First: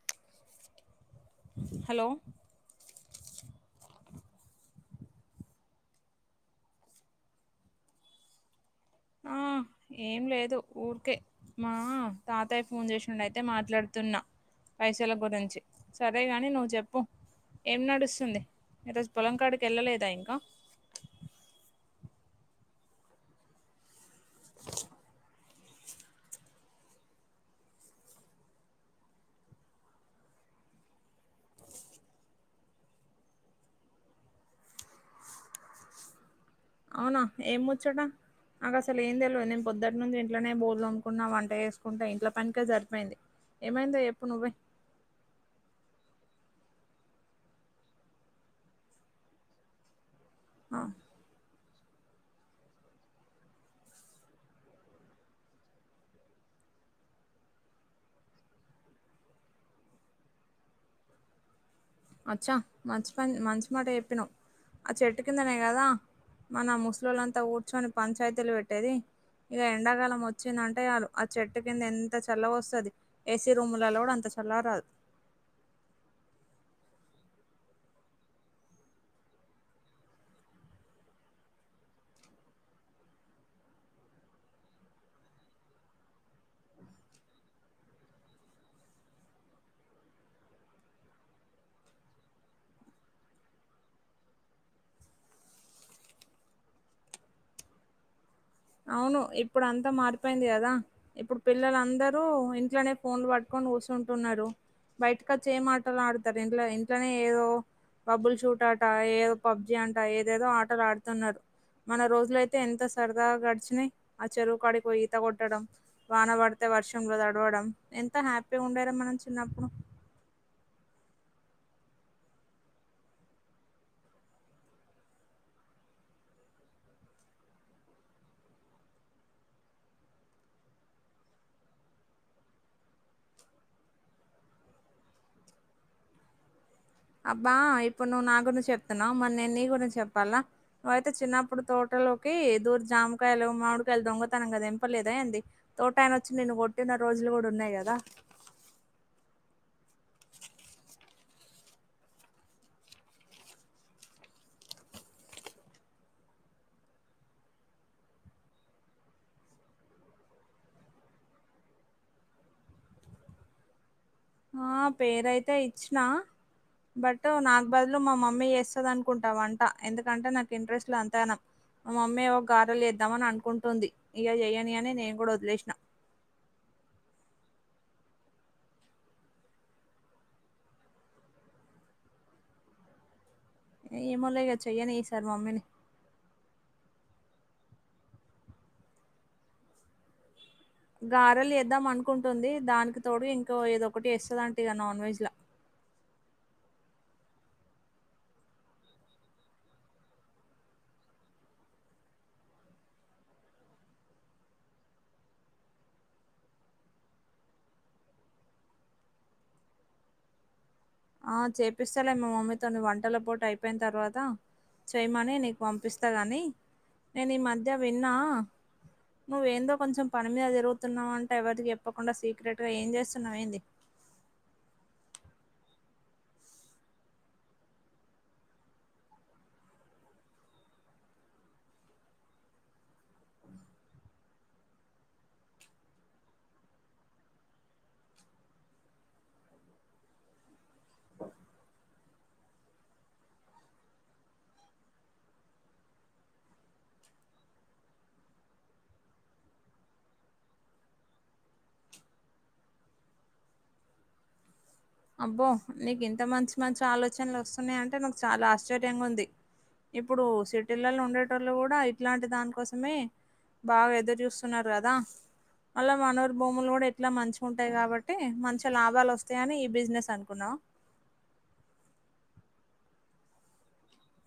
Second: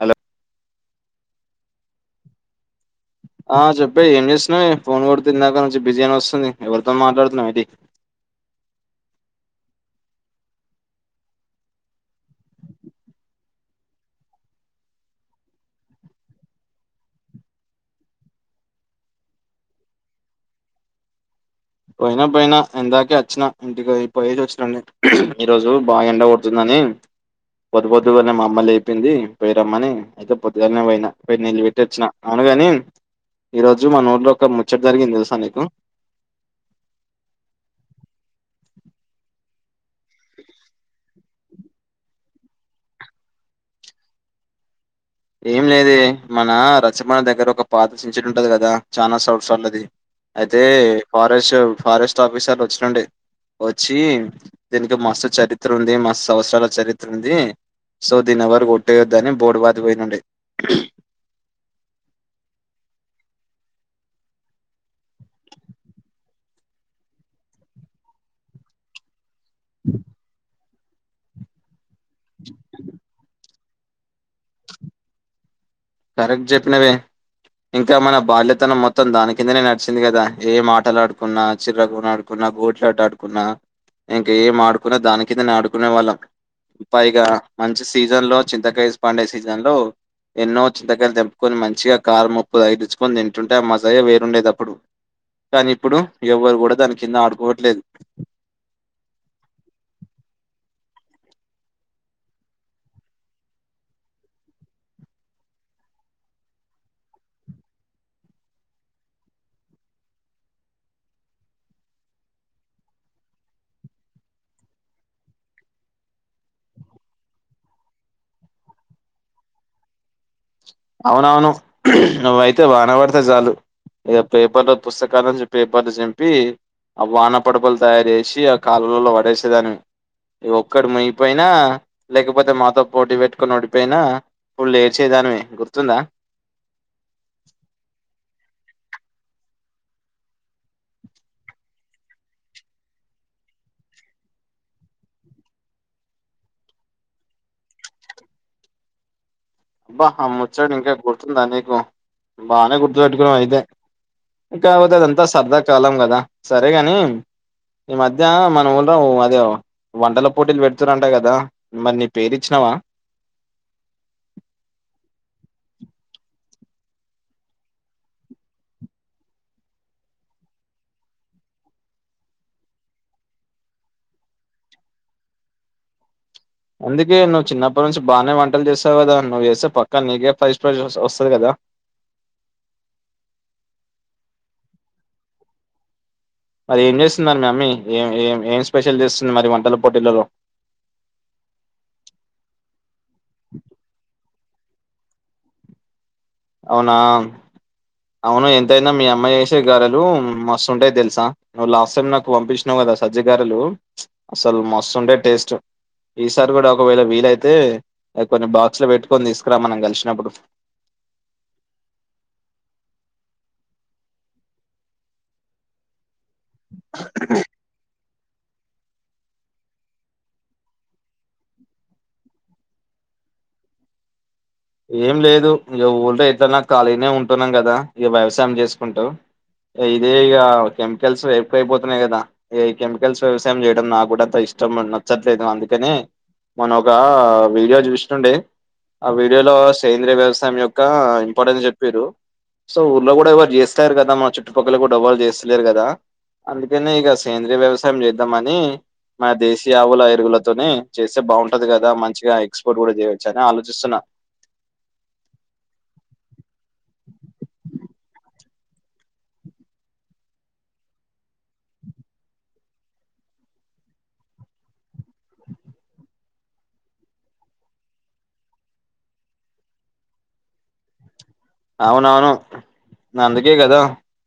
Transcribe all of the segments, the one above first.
Hello hello ఆ చెప్పే ఏం చేస్తున్నావే ఫోన్ కొడుతిన్నాాక నుంచి బిజీ అని వస్తుంది ఎవరితో మాట్లాడుతున్నావు ఏటి ఆ ఏం లేదు ఊరికే మా తాతయ్య ఫోన్ చేసినడు అయితే మాట్లాడుతు న్నా పైసల గురించి సరే గాని నువ్వు చెప్పు ఏం నడుస్తుంది ఈరోజు పొలంకాడికి వెళ్ళలేదా ఇంకా పోయినా పోయినా ఎందాకే వచ్చినా ఇంటికి పోయేసి వచ్చాండి ఈరోజు బాగా ఎండ కొడుతుందని పొద్ పొద్దుగానే మా అమ్మలు అయిపోయింది పోయి రమ్మని అయితే పొద్దుగానే పోయినరు నిలు పెట్టటి వచ్చిన అని ఈ రోజు మానూరులో ఒక ముచ్చట జరిగింది తెలుసా నీకు అవునా ఏం ముచ్చట నాకసలు ఏం తెలవదు నేను పొద్దుటి నుంచి ఇంట్లోనే బోర్లు అనుకున్న వంట వేసుకుంటా ఇంట్లో పనికే సరిపోయింది ఏమైందో చెప్పు నువ్వే ఏం లేదే మన రచ్చబండ దగ్గర ఒక పాత చింతచేటు ఉంటది కదా చాలా సంవత్సరలది అయితే ఆ ఫారెస్ట్ ఫారెస్ట్ ఆఫీసర్లు వచ్చినడే వచ్చి దీనికి మస్తు చరిత్ర ఉంది మస్తు సంవత్సరల చరిత్ర ఉంది సో దీని ఎవరు కొట్టేయొద్దని బోర్డు పత్తి పోయినండి అచ్చా మంచి పని మంచి మాటే చెప్పినవ్ ఆ చెట్టు కిందనే కదా మన ముసలిళ్లంతా కూర్చుని పంచాయతీలు పెట్టేది ఇక ఎండాకాలం వచ్చిందంటే చాలు ఆ చెట్టు కింద ఎంత చల్ల వస్తుంది ఏ సి రుూములలో కుడా అంత చల్లగా రాదు కరెక్ట్ చెప్పినవే ఇంకా మన బాల్యతనం మొత్తం దాని కిందనే నడిచింది కదా ఏ ఆటలు ఆడుకున్నా చిర్రకుడుకున్నా గోడ్లాట ఆడుకున్నా ఇంకా ఏం ఆడుకున్నా దాని కిందనే ఆడుకునే వాళ్ళం పైగా మంచి సీజన్ లో చింతకాయ పండే సీజన్ లో ఎన్నో వ దగ్గర తెంపుకొని మంచిగా కారు ముప్పు తగిలిచుకొని తింటుంటే ఆ మజయే వేరుండేదప్పుడు కానీ ఇప్పుడు ఎవ్వరు కూడా దాని కింద ఆడుకోవట్లేదు అవును ఇప్పుడు అంతా మారిపోయింది కదా ఇప్పుడు పిల్లలందరూ ఇంట్లోనే ఫోన్లు పట్టుకుని కూూచుంటున్నారు బయటకి వచ్చి ఏం ఆటలు ఆడుతారు ఇంట్ ఇంట్లోనే ఏదో బబ్బుల్ షూట్ ఆట ఏదో పబ్జి అంట ఏదేదో ఆటలు ఆడుతున్నారు మన రోజుల అయితే ఎంత సరదాగా గ నై ఆ చెరువు కాడికిపోయ్ ఈత కొట్టడం వాన పడితే వర్షంలో తడవడం ఎంత హ్యాపీ ఉండేర మనం చిన్నప్పుడు అవునవును నువయితే వాన పడితే చాలు ఇగ పేపర్లు పుస్తకాల నుంచి పేపర్లు చింపి ఆ వాన పడపలు తయారు చేసి ఆ కాలువలలో వడేసేదానివి ఒక్కడు మునిగిపోయిన లేకపోతే మాతో పోటీ పెట్టుకొని ఓడిపోయిన ఫుల్ ఏడిచే దానివి గుర్తుంద అబ్బా ఇప్పుడు నువ్వు నా గురించి చెప్తున్నావ్ మరి నేను నీ గురించి చెప్పాలా నువ్వయితే చిన్నప్పుడు తోట లోకి దూర్ జామకాయలు మామిడికాయలు దొంగతనం గ ఎంపలేద ఏంది తోటయన వచ్చి నిన్ను కొట్టిన రోజులు కూడ ఉన్నాయి కద అబ్బా అ ముచ్చాట ఇంకా గుర్తుంద నీకు బానే గుర్తు పేట్టుకున్నావ్ అయితే కాకపోతే అదంతా సరదా కాలం కద సరేగాని ఈ మధ్య మన ఊల అదే వంటల పోటీలు పెడుతురంటా కదా మరి నీ పేరు ఇచ్చిన ప ఆ పేరయితే ఇచ్చిన బట్ నాకు బదులు మా మమ్మీ చేస్తది అనుకుంట వంట ఎందుకంటే నాకు ఇంట్రెస్ట్ లో అంత గణం మమ్మీ ఏవో గారెలేద్దామని ఆన్ అనుకుంటోంది ఇగ చెయని అని నేను కూడ వదిలేసిన అందుకే నువ్వు చిన్నప్పటి నుంచి బానే వంటలు చేస్తావు కదా నువ్ చేస్తే పక్కా నీకే ఫస్ట్ ప్రైజ్ వస్తది కద ఏమో లే ఇగ చెయ్యనీ ఈసార్ మమ్మీని ఏం చేస్తుంది మరి మమ్మీ ఏ ఏ ఏం స్పెషల్ చేస్తుంది మరి వంటల పోటీలలో గారెలు ఎద్దాం అనుకుంటుంది దానికి తోడు ఇంకో ఏదొ ఒకటి ఎస్తదం ద నాన్ వెజ్ల అవునా అవును ఎంతైన మీ అమ్మాయి చేసే గరలు మస్తుంటాయి తెలుసా నువ్వు లాస్ట్ టైం నాకు పంపించినావ్ కద సజ్జిగారేలు ప్చ్ అసలు మస్తుండే టేస్ట్ ఈసారి కూడ ఒకవేళ వీలయితే కొన్ని బాక్సులు పెట్టుకొని తీసుకురా మనం కలిసినప్పుడు ఆ చేపిస్తలే మా మమ్మీతో వంటల పోటీ అయిపోయిన తర్వాత చేయమనీ నీకు పంపిస్త గని నేను ఈ మధ్య విన్నా నువ్వేందో కొంచెం పని మీద తిరుగుతున్నావు అంట ఎవరికి చెప్పకుండ సీక్రెట్ గా ఏం చేస్తున్నావ ఏంది ఏం లేదు ఇగ ఊళ్ళో ఎట్లన్న ఖాళీనే ఉంటున్నాం కద ఇగ వ్యవసాయం చేసుకుంటు ఇదే ఇగ కెమికల్స్ ఎక్కువ అయిపోతున్నాయి కద ఈ కెమికల్స్ వ్యవసాయం చేయడం నా కూడాంత ఇష్ టం నచ్చట్లేదు అందుకని మొన్న ఒక వీడియో చూస్తుండే ఆ వి వీడియో లో సేంద్రియ వ్యవసాయం యొక్క ఇంపార్టెన్స్ చెప్పిర్రు సో ఊర్లో కూడ ఎవరు చేస్తరు కద మన చుట్టుపక్కల కూడ ఎవరు చేస్తలేరు కదా అందుకనే ఇగ సేంద్రీయ వ్యవసాయం చేద్దామని మా దేశీయ ఆవుల ఎరువులతోని చేస్తే బాగుంటది కదా మంచిగా ఎక్స్పోర్ట్ కూడా చేయవచ్చు అని ఆలోచిస్తున్నా అబ్బో నీకు ఇంత మంచి మంచి ఆలోచనలు వస్తున్నాయి అంటే నాక్ చాల ఆశ్చర్యంగా ఉంది ఇప్పుడు సిటీలలో ఉండేటోళ్ళు కూడ ఇట్లాంటి దానికోసమే బాగ ఎదురు చూస్తున్నారు గద అల మనవూరి భూములు కూడా ఎట్లా మంచిగా ఉంటాయి కాబట్టి మంచి లాభాలు వస్తాయని బిజినెస్ అనుకున్నవ అవునవును అందుకే కద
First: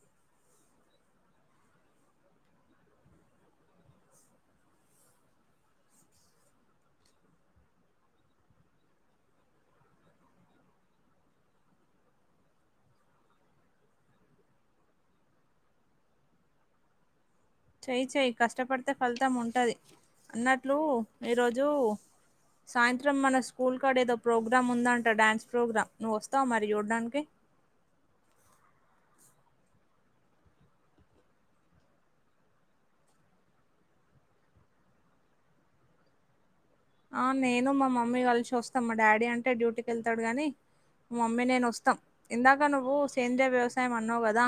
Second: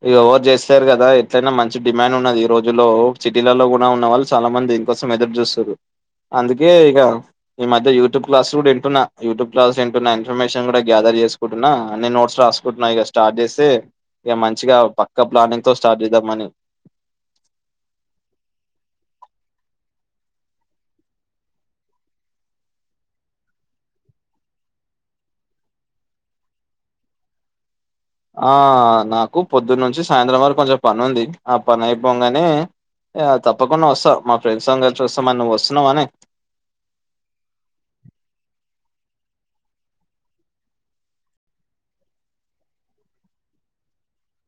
ఇ ఎవరు చేస్తారు కదా ఎట్లయినా మంచి డిమాండ్ ఉన్నది ఈ రోజుల్లో సిటీలలో ఉన్న వాళ్ళు చాల మంది దీనికోసం ఎదురు చూస్తురు అందుకే ఇగ ఈ మధ్య యూట్యూబ్ క్లాస్ కూడాంటున్నా యూట్యూబ్ క్లాస్ంటున్న ఇన్ఫర్మేషన్ కూడా గ్యాదర్ ఎసుకుంటున్నా అన్ని నోట్స్ రాసుకుంటున్నాయి ఇగ స్టార్ట్ చేస్తే ఇగ మంచిగా పక్క ప్లానింగ్ తో స్టార్ట్ చేద్దాంమని చెయి చేయి కష్టపడితే ఫలితం ఉంటది అన్నట్లు ఈరోజు సాయంత్రం మన స్కూల్ కడ ఏదో ప్రోగ్రామ్ ఉందంట డ్యాన్స్ ప్రోగ్రామ్ నువ్వు వస్తావ మరి చూడ్డానికి ఆ నాకు పొద్దున్నుంచి సాయంత్రం వరకు కొంచెం పని ఉంది ఆ పని అయిపోంగనే ఇగ తప్పకుండా వస్తా మా ఫ్రెండ్స్ అందరు చూస్తా మ నువ్వు వస్తున్నావానె ఆ నేను మా మమ్మీ కలిషి వస్తాం మా డాడీ అంటే డ్యూటీకి వెళ్తాడు గని మమమ్మీ నేను వస్తాం ఇందాక నువ్వు సేంద్రీయ వ్యవసాయం అన్నావు గదా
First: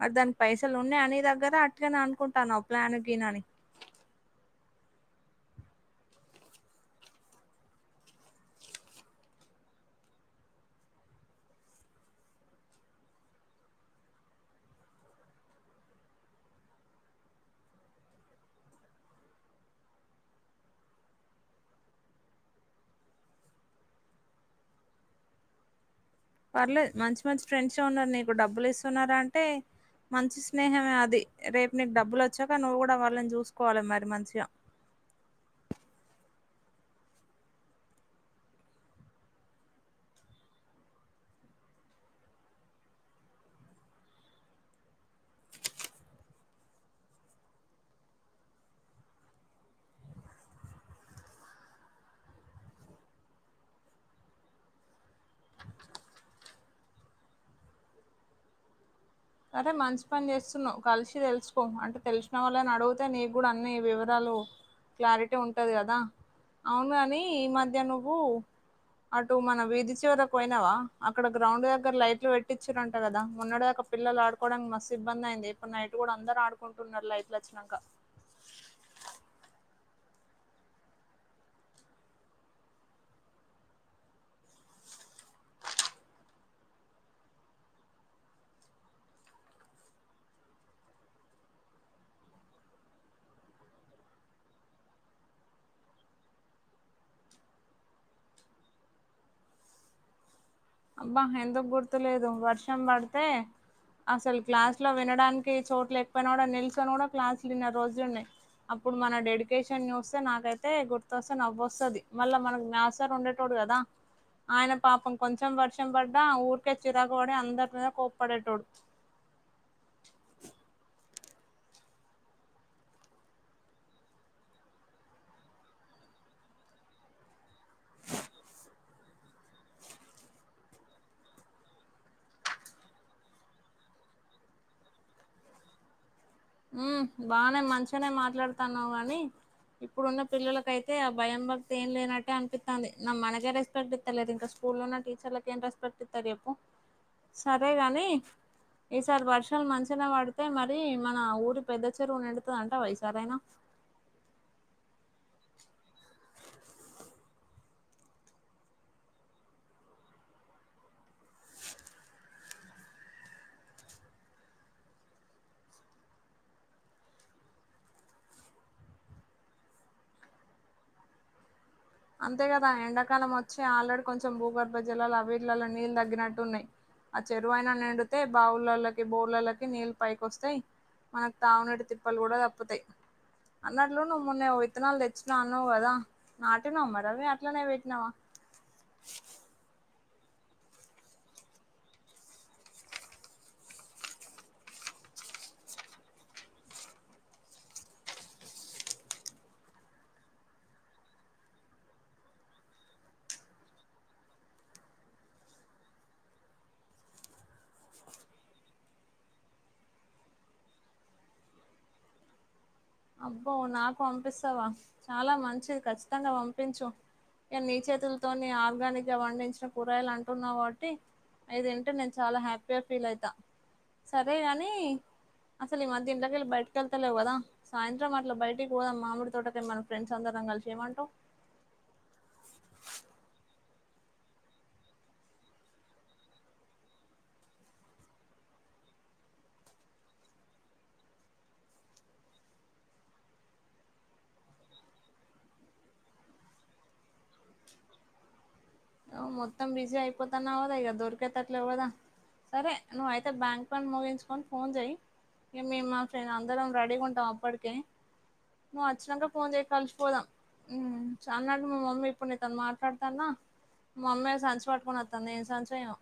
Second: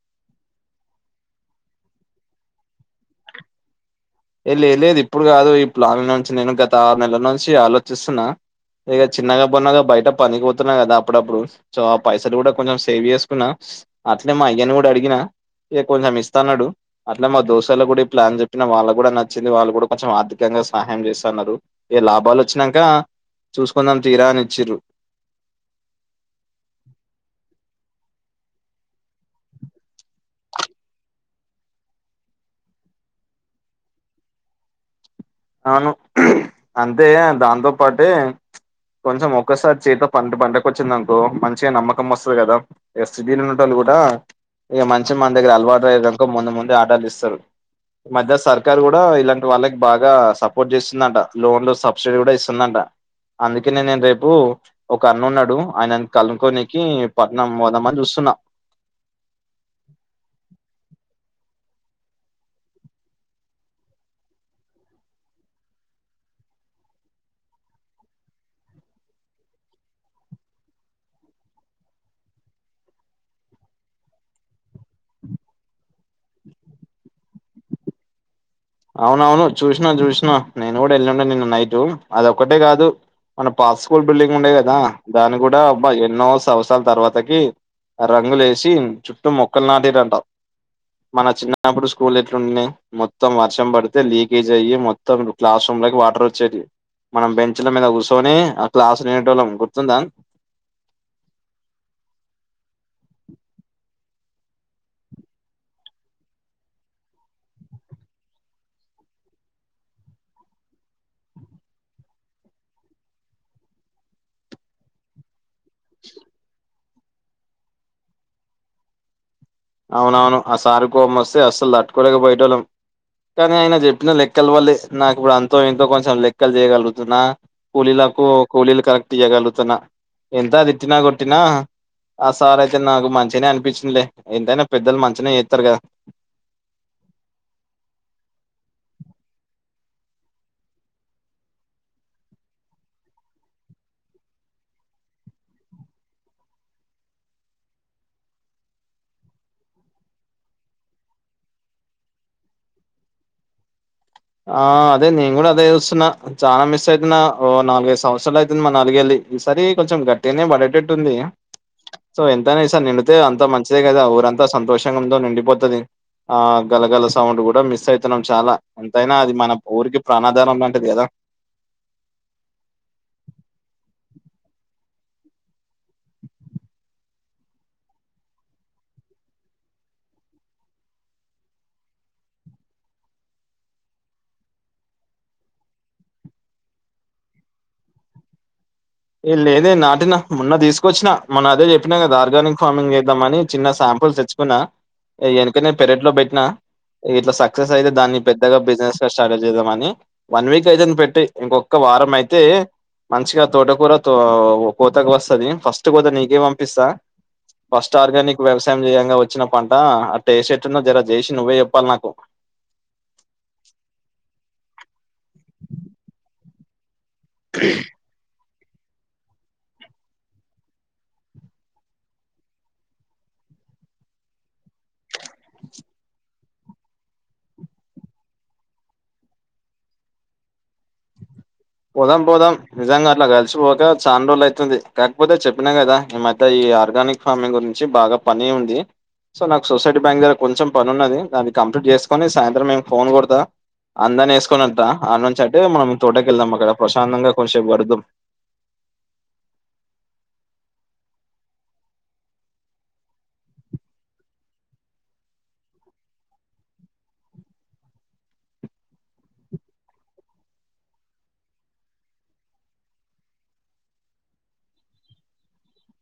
మరి దానిక్ పైసల్ ఉన్నాయ ని దగ్గర అట్టిగనే అనుకుంటానవ ప్లాను గీను అని ఏ లేద్ లేద్ ఇప్పుడు గాదు ఈ ప్లాన్ల నుంచి నేను గత ఆరు నెలల నుంచి ఆలోచిస్తున్నా ఇగ చిన్నగా బొన్నగా బయట పనికిపోతున్నా కదా అప్పుడప్పుడు సో ఆ పైసలు కూడా కొంచెం సేవ్ చేసుకున్నా అట్ల్నె మా అయ్యాను గుడా అడిగిన ఇగ కొంచెం ఇస్తన్నాడు అట్లే మా దోస్తుగాల్ల గుడా ఈ ప్లాన్ చెప్పిన వాళ్ళక్ కూడా నచ్చింది వాళ్ళు కూడా కొంచెం ఆర్థికంగా సహాయం చేస్తున్నారు ఏ లాభాలు వచ్చినంక చూసుకుందాం తీయ్రా అని ఇచ్చిర్రు పర్లేదు మంచి మంచి ఫ్రెండ్స్ఎ ఉన్నారు నీకు డబ్బులు ఇస్తున్నారంటే మంచి స్నేహమే అది రేపు నీకు డబ్బులు వచ్చాక నువ్వు కూడా వాళ్ళని చూసుకోవాలి మరి మంచిగా అను అంతే దాంతో పాటే కొంచెం ఒక్కసారి చేతి పంట పంటకు వచ్చిందనుకో మంచిగా నమ్మకం వస్తది కదా ఎస్డీల ఉండెటోళ్లు కూడా ఇగ మంచి మన దగ్గర అలవాటు అయిండ్రనుకో ముందు ముందే ఆర్డర్లు ఇస్తారు మధ్య సర్కారు కూడా ఇలాంటి వాళ్ళకి బాగా సపోర్ట్ చేస్తుందంట లోన్లు సబ్సిడీ గూడా ఇస్తుందంట అందుకనే నేను రేపు ఒక అన్నున్నడు ఆయనన్ కలుక్కొనికి పట్నం పోదామని చూస్తున్నా అరే మంచి పని చేస్తున్నావ్ కలిసి తెలుసుకో అంటే తెలిసిన వాళ్ళని అడుగుతే నీకు కూడా అన్ని వివరాలు క్లారిటీ ఉంటది గదా అవును గని ఈ మధ్య నువ్వు అటు మన విధి చివర పోయినవా అక్కడ గ్రౌండ్ దగ్గర లైట్లు పెట్టిచ్చిరంట కదా మొన్నడిదక పిల్లలు ఆడుకోవడానికి మస్తు ఇబ్బంది అయింది ఇప్పుడు నైట్ కూడా అందరాడుకుంటున్నారు లైట్లు వచ్చినంక అవునవును చూసినా జుసినా నేను కూడా వెళ్ళింన నిన్న నైటు అదొక్కటే కాదు మన పాత్స్కూల్ బిల్డింగ్ ఉండేది కదా దాని కూడా అబ్బ ఎన్నో సంవత్సరాల తర్వాతకి రంగులేషి చుట్టూ మొక్కలు నాటిరంట మన చిన్నప్పుడు స్కూల్ ఎట్లుండనె మొత్ త్తం వర్షం పడితే లీకేజ్ అయ్యి మొత్తం క్లాస్ రూమ్లకి వాటర్ వచ్చేటివి మనం బెంచ్ల మీద కూసొని ఆ క్లాస్నినేటోళ్ళం గుర్తుందా అబ్బా ఎందుకు గుర్తులేదు వర్షం బడితే అసలు క్లాస్ లో వినడానికి చోట్ల ఎక్కపోయినా కూడా నిల్చొని కూడా క్లాసులు ఇన్నా రోజులున్నాయ్ అప్పుడు మన డెడికేషన్ చూస్తే నాకైతే గుర్తొస్తే నవ్వోస్తది మళ్ళా మనకి మ్యాసార్ ఉండేటోడు గదా ఆయన పాపం కొంచెం వర్ షంపడ్డా ఆ ఊరికే చిరాకు పడి అందరి మీద కోప్పడేటోడు అవునవును ఆ సారు కోపమస్తే అస్సలు తట్టుకోలేక పోఎటోళ్ళం కానీ ఆయన చెప్పిన లెక్కల వల్లే నాకు ఇప్పుడు అంతో ఇంతో కొంచెం లెక్కలు చేయగలుగుతున్నా కూలీల కు కూలీలు కరెక్ట్ చేయ్యగలుగుతున్నా ఎంత తిట్టినా కొట్టినా ఆ సార్ అయితే నాకు మంచినే అనిపించిందిలే ఎంతైనా పెద్దలు మంచినే చేస్తారు కదా. ఉమ్ బానే మంచిగానే మాట్లాడుతున్నావు గాని ఇప్పుడున్న పిల్లలకైతే ఆ భయం భక్తి ఏం లేనట్టే అనిపిత్తంది నా మనకే రెస్పెక్ట్ ఇత్తలేదు ఇంకా స్కూల్లో నా టీచర్లలకు ఏం రెస్పెక్ట్ ఇత్తారు ఎప్పు సరే గాని ఈసారి వర్షాలు మంచిన పడితే మరి మన ఊరి పెద్ద చెరువునిండుతాదంటావా ఈ సారయినా ఆ అదే నేను కూడా అదే చూస్తున్నా, చానా మిస్ అవుతున్నా ఓ నాలుగైదు సంవత్సరాలు అవుతుంది మా నాలుగళ్లి ఈ సారి కొంచెం గట్టిగానే పడేటట్టుంది. సో ఎంతైనా ఈసారి నిండితే అంత మంచిదే కదా ఊరంతా సంతోషంగా ఉందో నిండిపోతది. ఆ గలగల సౌండ్ కూడా మిస్ అయితున్నాం చాలా ఎంతైనా అది మన ఊరికి ప్రాణదానం లాంటిది కదా. అంతే కదా ఎండాకాలం వచ్చి ఆల్రెడీ కొంచెం భూగర్భ జలాలు అవర్లలో నీళ్లు తగ్గినట్టున్నాయి. ఆ చెరువయినా నిండితే బావులలోకి, బోర్లలకి నీళ్ళు పైకి వస్తాయి. మనకు తావునెడు తిప్పలు కూడా తప్పుతాయి అన్నట్లో నువ్వు మొన్న ఇత్నాళ్ తెచ్చినావ్ అన్నావు గద ఆ నమ్మదవే అట్లానే భేట్నావా? ఇల్ ఏదే నాటినా మొన్న తీసుకొచ్చినా మొన్న అదే చెప్పినా కదా ఆర్గానిక్ ఫార్మింగ్ చేద్దామని చిన్న శాంపుల్ తెచ్చుకున్నా. ఏ వెనకనే పెరట్లో పెట్టినా ఇట్లా సక్సెస్ అయితే దాన్ని పెద్దగా బిజినెస్ గా స్టార్ట్ల్ చేద్దామని వన్ వీక్ అయితంది పెట్టి ఇంకొక వారం అయితే మంచిగా తోటకూర తో కోతకు వస్తది ఫస్ట్ కోత నీకే పంపిస్తా. ఫస్ట్ ఆర్గానిక్ వ్యవసాయం చేయంగా వచ్చిన పంట ఆ టేస్ట్ ఎట్టుందో జరా చేసి నువ్వే చెప్పాలి నాకు అబ్బో నాకు పంపిస్తావా చాలా మంచిది ఖచ్చితంగా పంపించు. ఇ నీచేతులతోని ఆర్గానిక్ గా వండించిన కూరయలు అంటున్నాబట్టి అయితింటే నేను చాలా హ్యాపీగా ఫీల్ అయితా సరే గాని అసలు ఇ మధ్య ఇండ్ల కెళ్ళి బయటకెళ్తాలేవు గదా సాయంత్రం అట్లా బయటికి పోదాం మామిడి తోటకే మన ఫ్రెండ్స్ అందరం కలిసి ఏమంటావ్ పోదాం పోదాం నిజంగా అట్లా కలిసిపోక చాలా రోజులు అయితుంది. కాకపోతే చెప్పినా గదా ఈ మధ్య ఇ ఈ ఆర్గానిక్ ఫార్మింగ్ గురించి బాగా పని ఉంది. సో నాకు సొసైటీ బ్యాంక్ దగ్గర కొంచెం పని ఉన్నది. దాన్ని కంప్లీట్ చేసుకొని సాయంత్రం మేము ఫోన్ కొడతా అందన్ని వేసుకునింత అ నుంచి అంటే మనం తోట ఎల్లమ్మ కాడ ప్రశాంతంగా కొంసేపు గడుద్దాం ఆ మొత్తం బిజి ఆయిపోతన్నావ్ గదా ఇగ దోరికేతట్లే వధా సరే నువ్ అయితే బ్యాంక్ పని ముగించుకొని ఫోన్ చెయ్ ఏ మే మా ఫ్రెండ్ అందరం రెడీగా ఉంటాం అప్పటికే నువ్వు అచ్చినంక పోన్ చేయ్ కలిసి పోదాం ఉమ్ చానంటే మా మమ్మీ ఇప్పుడు నీతో మాట్లాడతన్న మమ్మె సంచి పట్టుకుని వత్తాంది ఏ సంచో ఏమో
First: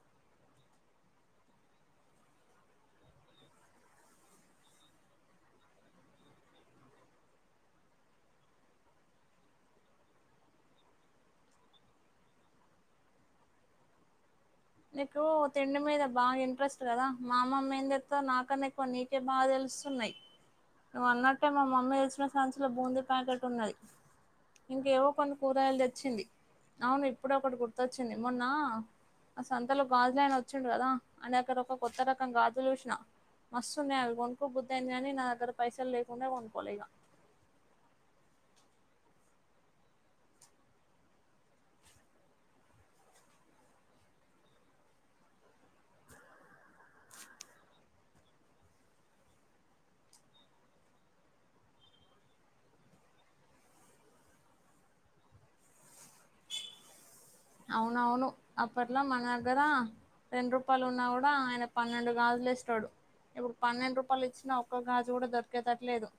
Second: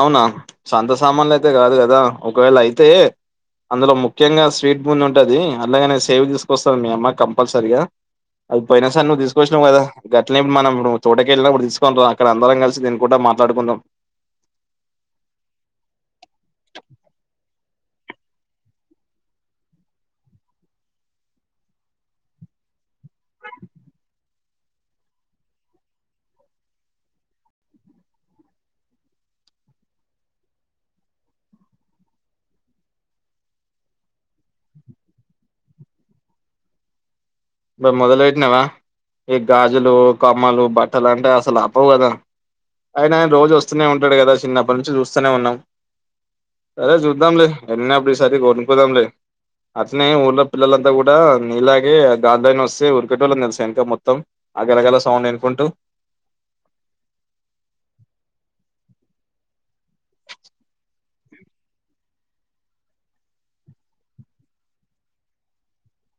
అవునా సంత సామాన్లు అయితే కాదు కదా ఒకవేళ అయితే అందులో ముఖ్యంగా స్వీట్ బూంది ఉంటది. అలాగనే సేవ్ తీసుకొస్తది మీ అమ్మ కంపల్సరిగా అది పోయినా సారి నువ్ తీస్కొచ్చినావు గదా గట్లే మనం నువు తోటకేళ్ళినప్పుడు తీసుకుని రా అక్కడ అందరం కలిసి తినుకుంటాం. మాట్లాడుకుందాం నీకు తిండి మీద బాగా ఇంట్రెస్ట్ కదా. మా అమ్మమ్మ ఏం చెప్తది నాకన్నా ఎక్కువ నీకే బాగా తెలుసు. సున్నాయ్ నువ్వు అన్నట్టే మా మమ్మీ తెచ్చిన సంచిలో బూందీ ప్యాకెట్ ఉన్నది. ఇంకేవో కొన్ని కూరగాయలు తెచ్చింది అవును ఇప్పుడే ఒకటి గుర్తొచ్చింది మొన్న ఆ సంతలో గాజులు అయినా వచ్చిండు కదా అని అక్కడ ఒక కొత్త రకం గాజులు చూసిన మస్తున్నాయి అవి కొనుక్కకోబుద్దుయింది కానీ నా దగ్గర పైసలు లేకుండా కొనుక్కలేక మరి మొదలెటినవా ఈ గాజులు కమ్మలు బట్టలు అంటే అసలు ఆపవు కదా అయిన అయన రోజు వస్తూనే ఉంటాడు కదా చిన్నప్పటి నుంచి చూస్తూనే ఉన్నాం సరే చూద్దాంలే ఎలనప్పుడు ఈసారి కొనుకుందాంలే అట్నే ఊర్ళ పిల్లలంతా కూడా నీలాగే గాజులయన వస్తే ఉరికేటోలం తెల్సా ఎనక మొత్తం ఆగలగల సౌండ్ ఎనుకుంటూ అవునవును అప్పట్లో మన దగ్గర రెండు రూపాయలు ఉన్నా కూడా బ ఆయన పన్నెండు గాజులు ఎస్టోడు ఇప్పుడు పన్నెండు రూపాయలు ఇచ్చినా ఒక్క గాజు కూడా దొరికేదట్లేదు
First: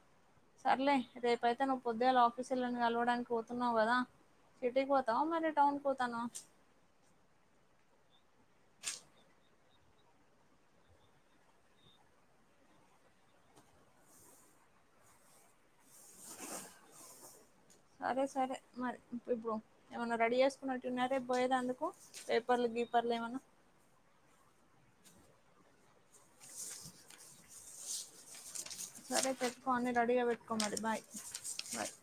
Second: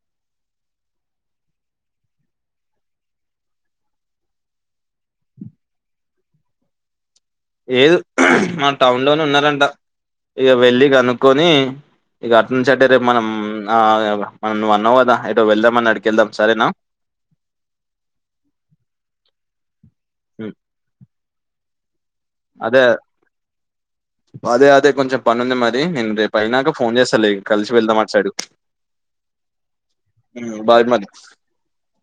సర్లే రేపైతే నువ్వు పొద్దుగాల ఆఫీసొలని కలవడానికి పోతున్నావు కదా సిటీకీ పోతవ మరి టౌన్ కీ పోతన్నావా లేదు మన టౌన్ లోనే ఉన్నారంట ఇక వెళ్లి కనుక్కొని ఇక అట్లుంచే అటే రేపు మనం ఆ మనం నువ్వు అన్నావ్ కదా ఎటో వెళ్దామ అని అడికి వెళ్దాం సరేనా సరే సరే మరి ఇప్పుడు ఏమన్నా రెడీ ఉమ్. చేసుకున్నటిన్నరే రేపు పోయాటందుకు అదే అదే అదే కొంచెం పనుంది మరి నేను రేపు అయినాక ఫోన్ చేస్తాలె కలిసి వెళ్దాం అట్సైడ్ సరే పెట్టుకో అన్నీ రెడీగా పెట్టుకోమరి బాయ్ బాయ్